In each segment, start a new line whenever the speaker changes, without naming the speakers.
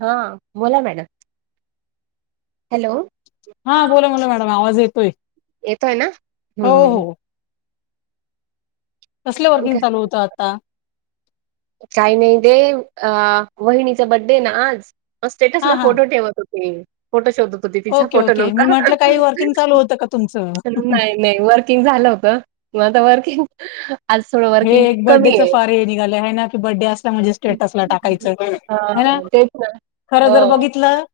हा बोला madam hello
हा बोला बोला मॅडम आवाज येतोय
येतोय ना
हो
हम्म
हो कसल वर्किंग चालू होतं आता
काय नाही ते अ वहिणीचा बड्डे आहे ना आज म
हा
स्टेटसला
हा
फोटो ठेवत होते फोटो शोधत होते तिचा
ओके
फोटो
ओके मी
नव्हता
म्हटलं काही वर्किंग चालू होतं का तुमचं
नाही नाही वर्किंग झालं होत म आता वर्किंग आज थोडं
हे
वर्किंग
एक
कमी
बड्डेचं
आहे
फार हे निघालं आहे ना की बड्डे असला म्हणजे स्टेटसला टाकायचं हे ना
हा तेच ना
खरं
हो
जर बघितलं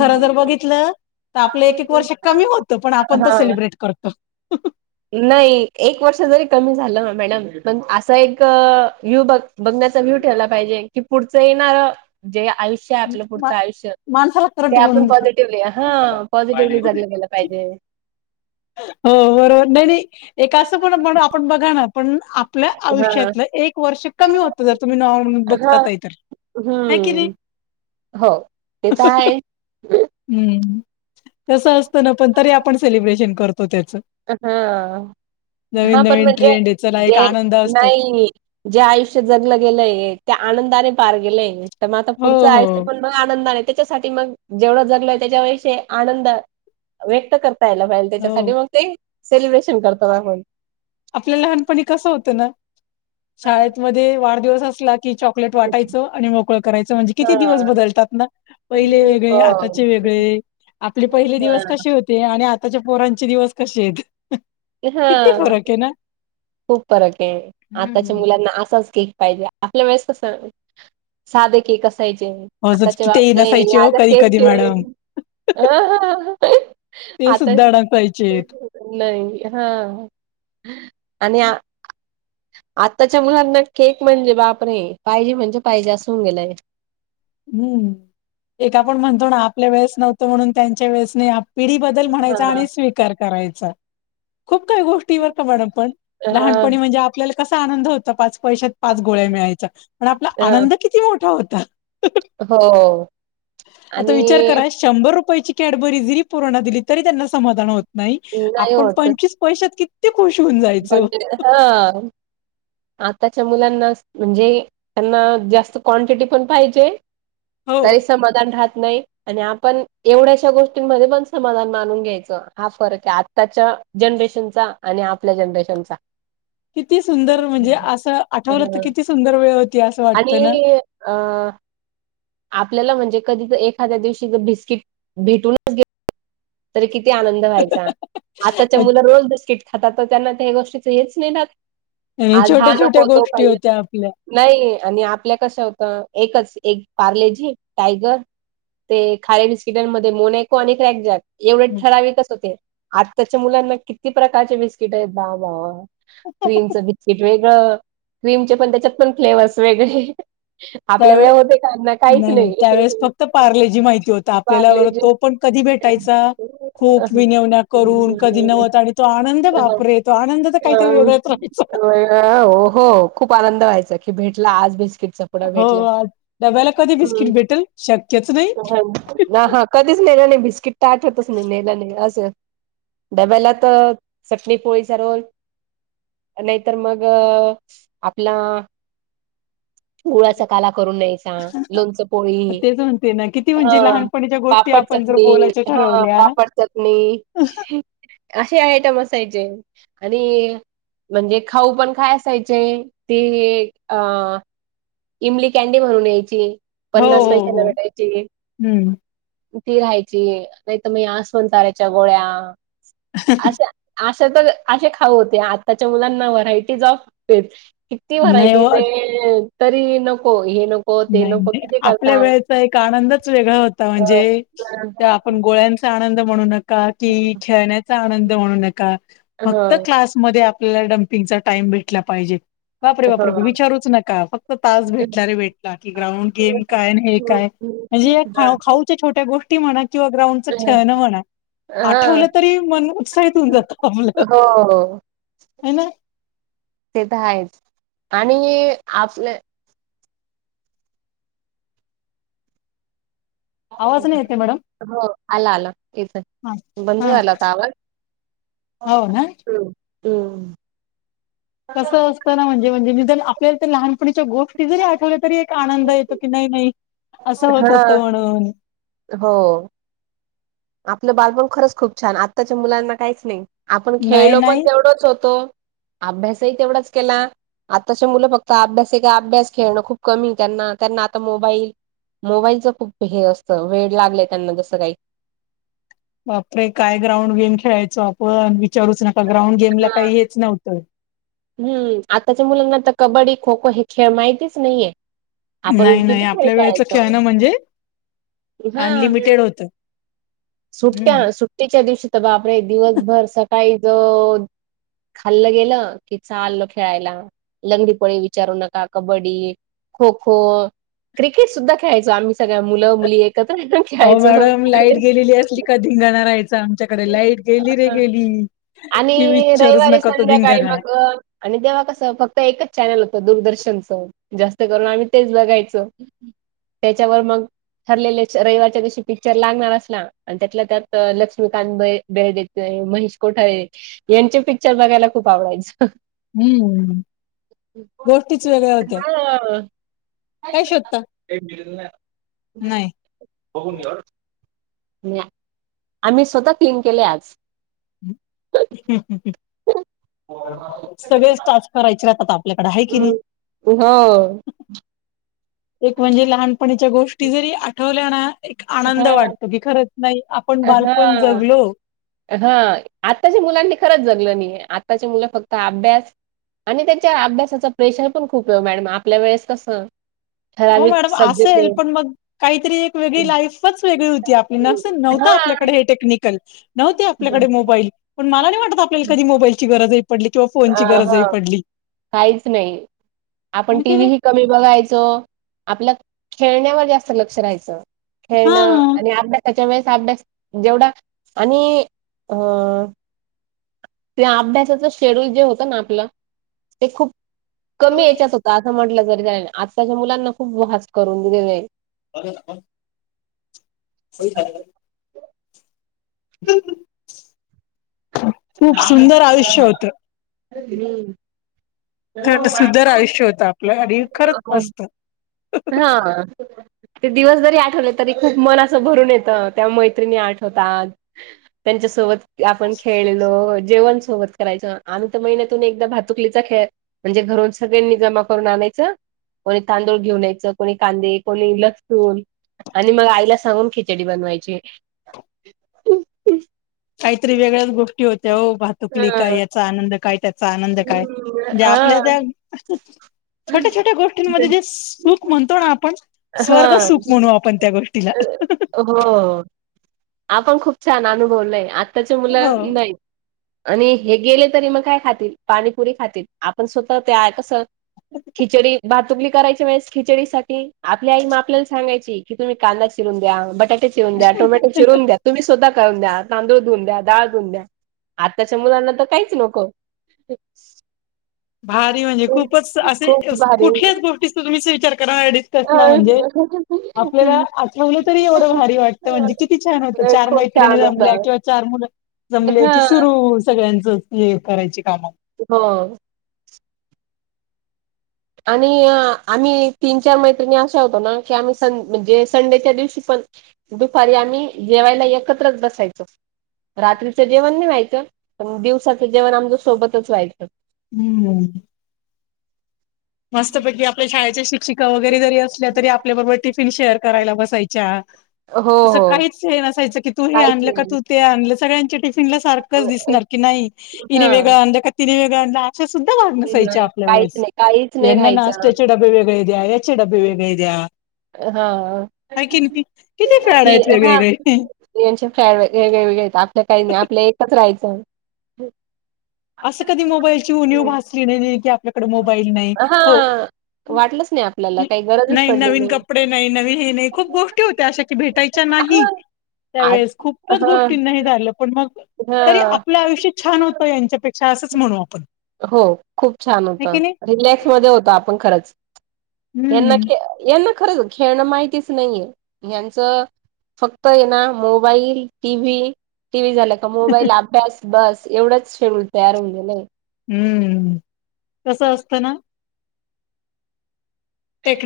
खरं जर बघितलं तर आपलं एक एक वर्ष कमी होतं पण आपण तो
हा
सेलिब्रेट करतो
नाही एक वर्ष जरी कमी झालं ना मॅडम पण असा एक यु बग बगण्याचा व्हिव ठेवला पाहिजे की पुढच येणार जे आयुष्य आहे आपलं
मा-
पुढचं आयुष्य
माणसाला
ते
करंट
आपण
घेऊन
पॉझिटिव्हली हा पॉझिटिव्हली जगलं गेलं पाहिजे
हो बरोबर नाही नाही एक असं पण म्हण आपण बघा ना पण आपल्या
हां.
आयुष्यातलं एक वर्ष कमी होत जर तुम्ही नॉ बघ होतंय तर
हू
हाय की नाही
हो ते तर हायच
हू तस असतं ना पण तरी आपण सेलिब्रेशन करतो त्याचं
हा हा पण
नवीन-नवीन
म्हणजे
ट्रेंड आहे, चला एक
जे
आनंद असतो.
नाही जे आयुष्य जगलं गेलंय ते आनंदाने पार गेलेय तर म आता
हो,
पुढचं आयुष्य
हो,
पण मग आनंदाणे त्याच्यासाठी मग जेवढं जगलय त्याच्या विषय आनंद व्यक्त करता यायला पाहिजेल
हो.
त्याच्यासाठी मग ते सेलिब्रेशन करत म आपून
आपल्या लहानपणी कसं होतं ना शाळेतमध्ये वाढदिवस असला कि चॉकलेट वाटायचं आणि मोकळं करायचं म्हणजे किती दिवस
हां.
बदलतात ना पहिले
हो.
वेगळे आताचे वेगळे आपले पहिले
हां.
दिवस कशे होते आणि आताच्या पोरांचे दिवस कसे आहेत किती
हा
फरक आहे ना?
खूप फरक आहे आताच्या
हं.
मुलात ना असाच केक पाहिजे आपल्या वळेस कस साधे केक असायचे
अजून
आत्ताचे
तेही
वागणे
नसायचे हो
माझं सेम
कधी-कधी मॅडम.
सेम हा ह
ते
आता
सुद्धा नसायचेत.
नाही हा आणि आ आत्ताच्या मुलांना केक म्हणजे बापरे पाहिजे म्हणजे पाहिजे असं होऊन गेलंय
हू एक आपण म्हणतो ना आपल्या वेळेस नव्हतं म्हणून त्यांच्या वेळेस नाही पिढी बदल म्हणायचा
हां.
आणि स्वीकार करायचा खूप काही गोष्टीवर का मॅडम पण
हां.
लहानपणी म्हणजे आपल्याला कसा आनंद होता पाच पैशात पाच गोळ्या मिळायचा पण आपला
हां.
आनंद किती मोठा होता
हो.
आता
आणि
विचार करा शंभर रुपयची कॅडबरी जरी पोरांना दिली तरी त्यांना समाधान होत नाही आपण पंचवीस पैशात किती खुश होऊन जायचो.
हा आताच्या मुलांना म्हणजे त्यांना जास्त क्वांटिटी पण पाहिजे.
हो
तरी समाधान राहत नाही आणि आपण एवढ्याशा गोष्टींमध्ये पण समाधान मानून घ्यायचो हा फरक आत्ताच्या जनरेशनचा आणि आपल्या जनरेशनचा
किती सुंदर म्हणजे असं आठवलं तर किती सुंदर वेळ असं
आणि
वाटतं ना.
अ आपल्याला म्हणजे कधी जर एखाद्या दिवशी बिस्किट भेटूनच गेल तरी किती आनंद व्हायचा आताचे मुल रोज बिस्किट खातात तर त्यांना त्या गोष्टीच हेच नाही राहत.
हम्म
आज हा
छोट्या छोट्या
नको तो
गोष्टी
पाहिजे
होत्या आपल्या
नाही आणि आपल्या कसं होतं एकच एक पार्ले जी टायगर ते खारे बिस्किटांमध्ये मोनॅको आणि क्रॅकजॅक एवढे ठराविकच होते आत्ताच्या मुलांना किती प्रकारचे बिस्किट आहेत वा वा वा
हं.
क्रीमच बिस्किट वेगळं क्रीमचे पण त्याच्यात पण फ्लेवर्स वेगळे आपल्या
तर
वेळे होते का ना काहीच
त्या
नाही.
त्यावेळेस फक्त पार्ले जी माहिती होत आप आपल्याला
पार्लेजी
तो पण कधी भेटायचा खूप विनविन्या करून कधी नव्हत आणि तो आनंद बापरे तो आनंद तर काहीतर वेगळाच राहायचा.
हो हो खूप आनंद व्हायचा की भेटला आज बिस्किटचा पुडा
हो
भेटला
आज डब्याला कधी बिस्किट भेटेल शक्यच नाही
ह कधीच नेला नाही बिस्किट तर आठवतच नाही नेलं नाही असं डब्याला तर चटणी पोळीचा रोल नाहीतर मग आपला गुळाचा काला करून न्यायचा लोणच पोळी
तेच म्हणते ना किती
हा
म्हणजे लहानपणीच्या गोष्टी
पापड
आपण जर
चटणी
बोलायच्या
हा
ठरवल्या
पापड चटणी
हो
असे आयटम असायचे. आणि म्हणजे खाऊ पण काय असायचे ते अ इमली कॅन्डी म्हणून यायची पन्नास
हो
पैशाला
हो
भेटायची.
हम्म
ती राहायची नाहीतर म आसमन ताराच्या गोळ्या असे तर असे खाऊ होते आताच्या मुलांना व्हरायटीज ऑफ किती
नाही हो
व्हरायटीज ये तरी नको हे नको ते
नाही
नको
नाही
किती
आपल्या
करतात.
वेळेचा एक आनंदच वेगळा होता
अ
म्हणजे
हां,
त्या आपण गोळ्यांच चा आनंद म्हणू नका की खेळण्याचा आनंद म्हणू नका फक्त
हां.
क्लास मध्ये आपल्याला डम्पिंगचा टाइम भेटला पाहिजे. बापरे बापरे विचारूच नका फक्त तास भेटला रे भेटला की ग्राउंड गेम काय अन् हे काय म्हणजे या खाऊच्या छोट्या गोष्टी म्हणा किंवा ग्राउंडच खेळण म्हणा. आठवलं
हां,
तरी मन उत्साहित होऊन जात आपलं
हो.
ह ना
ते तर आहेच आणि आपल्या
आवाज नाही येत आहे मॅडम?
हो आला आला
हां,
येतोय बंद
हां.
झालं का आवाज?
हो ना?
हम्म हम्म
कसं असतं ना म्हणजे म्हणजे निदान आपल्याला लहानपणीच्या गोष्टी जरी आठवल्या तरी एक आनंद येतो की नाही नाही असं
हा
होत होतं म्हणून
हो आपलं बालपण खरंच खूप छान आत्ताच्या मुलांना काहीच नाही आपण
नाही
खेळलो पण
नाही
तेवढंच होतो. अभ्यासही तेवढाच केला. आताच्या मुलं फक्त अभ्यास आहे एके अभ्यास खेळणं खूप कमी त्यांना त्यांना आता मोबाईल, मोबाईलचं खूप हे असत वेड लागलं त्यांना जसं काही
बापरे काय ग्राउंड गेम खेळायचो आपण विचारूच नका ग्राउंड गेम ला काही हेच नव्हतं.
हम्म आताच्या मुलांना तर कबड्डी खो खो हे खेळ माहितीच नाहीये. आपण
नाही नाही
किती खेळ
आपल्या वेळेच खेळणं
खेळायचो
म्हणजे
हा
अनलिमिटेड होतं. हम्म
सुट्ट्या सु तीच्या दिवशी तर बाप रे दिवसभर सकाळी ज खाल्लं गेलं कि चालल खेळायला लंगडीपोळी विचारू नका कबड्डी खो खो, क्रिकेट सुद्ध खेळायचो आम्ही सगळ्या मुलं मुली एकत्र
अहो
खेळायचो.
मॅडम लाईट गेलेली असली का धिंगाणा राहायच आमच्या कडे लाईट गेली रे गेली की
आणि
विचारूच
रविवारी
नका तो
संध्याकाळी
धिंगाणा
मग अ, आणि तेव्हा कसं फक्त एकच चॅनल होतं दूरदर्शनचं. जास्त करून आम्ही तेच बघायचो त्याच्यावर मग ठरलेले रविवारच्या दिवशी पिक्चर लागणार असला आणि त्यातला त्यात ल रक्ष्मीकांत बेळ देत महेश कोठार यांचे पिक्चर बघायला खूप आवडायचं.
हम्म गोष्टीच वेगळ्या होत्या
हा
काय शोधता नाही
होघून घर [unintelligible] [inaudible] नाही आम्ही स्वतः क्लीन केले आज.
सगळे स्टार्च करायचे राहतात. आपल्याकडे आहे की नाही.
हं. हो
एक म्हणजे लहानपणीच्या गोष्टी जरी आठवल्या ना, एक
हा
आनंद वाटतो की खरंच नाही आपण
हा
बालपण जगलो.
हा आत्ताच्या मुलांनी खरंच जगलं नाही आत्ताचे मुलं फक्त अभ्यास, आणि त्याच्या अभ्यासाच प्रेशर पण खूप ये मॅडम आपल्या वेळेस कसं
हो
ठराविक
मॅडम
सब्जेक्ट
असेल पण मग काहीतरी एक वेगळी लाईफ च वेगळी होती आपली न नव्हत
हा.
आपल्याकडे हे टेक्निकल नव्हते आपल्याकडे मोबाईल पण मला नाही वाटत आपल्याला कधी मोबाईलची गरजही पडली किंवा
अ
फोनची
हा
गरजही पडली.
काहीच नाही आपण
हाय
टी
की
व्ही
नाही?
कमी बघायचो आपल्या खेळण्यावर जास्त लक्ष राहायचं. खेळणं
हा
आणि अभ्यासाच्या वेळेस अभ्यास जेवढा आणि अ त्या अभ्यासाच शेड्यूल जे होत ना आपलं ते खूप कमी याच्याच होता असं म्हंटलं तरी त्या आजताच्या मुलांना खूप वाास करून दिले जाई,
ह [unintelligible] [inaudible] हो [unintelligible] [inaudible] खूप सुंदर आयुष्य होत.
हम्म.
सुंदर आयुष्य होतं आपलं आणि खरंच मस्त.
हा ते दिवस जरी आठवले तरी खूप मन असं भरून येतं. त्या मैत्रिणी आठवतात त्यांच्यासोबत आपण खेळलो जेवणसोबत करायचं आम्ही महिन्यातून एकदा भातुकलीचा खेळ म्हणजे घरून सगळ्यांनी जमा करून आणायचं कोणी तांदूळ घेऊन यय कोणी कांदे कोणी लसण आणि मग आईला सांगून खिचडी बनवायची. ह [inaudible] [unintelligible]
काहीतरी वेगळ्याच गोष्टी होत्या हो भातुकली काय
हा
याचा आनंद काय त्यात चाय म्हणजे काय जे आपल्या
हा
त्या छोट्या छोट्या गोष्टींमध्ये जे सुख म्हणतो ना आपण
हा
स्वर्ग सुख म्हणू आपण त्या गोष्टीला
हो आपण खूप छान अनुभवलं आत्ताच्या
हो
मुलं नाही आणि हे गेले तरी मग काय खातील पाणीपुरी खातील आपण स्वतः ते आहे कसं खिचडी भातुकली करायची वेळेस खिचडी साठी आपली आई मा आपल्याला सांगायची कि तुम्ही कांदा चिरून द्या बटाट ते चिरून्या दया टोमट चिरून द्या तुम्ही स्वतः करून द्या तांदूळ धुून द्या डाळ धुून द्या आत्ताच्या मुलांना तर काहीच नको ह [inaudible]
भारी म्हणजे खूपच असे
भारी
कुठल्याच गोष्टीचा तुम्हीच विचार करा अडी कसला म्हणजे आपल्याला आठवलं तरी एवढं भारी वाटत म्हणजे किती छान होत चार
खूप
माहि ने
छान होत
जमल्या किंवा चार मुलं जमले
हा
की सुरू सगळ्यांच करायचीच क्लियर काम
हो आणि आम्ही तीन चार मैत्रिणी असा होतो ना की आम्ही स म्हणजे संडेच्या दिवशी पण दुपारी आम्ही जेवायला एकत्रच बसायचो रात्रीचं जेवण नाही व्हायचं पण दिवसाचं जेवण आमच्या सोबतच व्हायचं
हम्म मस्तपैकी आपल्या शाळेच्या शिक्षिका वगैरे जरी असल्या तरी आपल्याबरोबर टिफिन शेअर करायला बसायच्या
हो
असं
हो
काहीच हे नसायचं की तू हे
काहीच
आणलं का
नाही
तू ते आणलं सगळ्यांच्या टिफिनला सारखंच दिसणार की नाही इनने
हा
वेगळळा आणलं का तिने वेगळ आणलं अशा सुद्धा वागण्यासायच्या आपल्या
काहीच
वळेस
नाही काहीच नाही
येना
राहायचं
नाषटयाचे डबे वेगळे द्याया याचे डबे वेगळे द्या
हा हा
हाय की नाही किती फॅड आहेत वेगवेगळे.
[unintelligible] यांचे फ्राय वेगळे वेगळे येत आपल्या काही नाही आपल्या एकच राहायचं
असं कधी मोबाईलची उणीव भासली नाही नाही की आपल्याकडे मोबाईल नाही
हा
हो
वाटलंच आपल्याला काही गरजच पडली नाही
ते नाही नवीन हे नाही खूप गोष्टी होत्या अशा की भेटायच्या नाही
हा आज
त्यावेळेस खूपच
हा
गोष्टींना हे झालं पण मग
हा
तरी आपलं आयुष्य छान होत त यांच्यापेक्षा असंच म्हणू आपण
हो खूप छान होत
हे की नाही
रिलॅक्स मध्ये होत. आपण खरंच यांना
हम्म
यांना खरंच खेळणं माहितीच नाहीये यांचं फक्त ये ना mobile, T V, T V झाला. मोबाईल अभ्यास बस एवढंच शेड्यूल तयार होऊ गेल्या
हम्म कसं असतं ना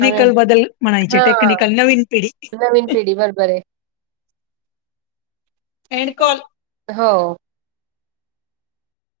आणि
बदल म्हणायचे
हा
टेक्निकल नवीन पिढी
नवीन पिढी बरोबर आहे.
एंड
बँक
कॉल
ऑफ हो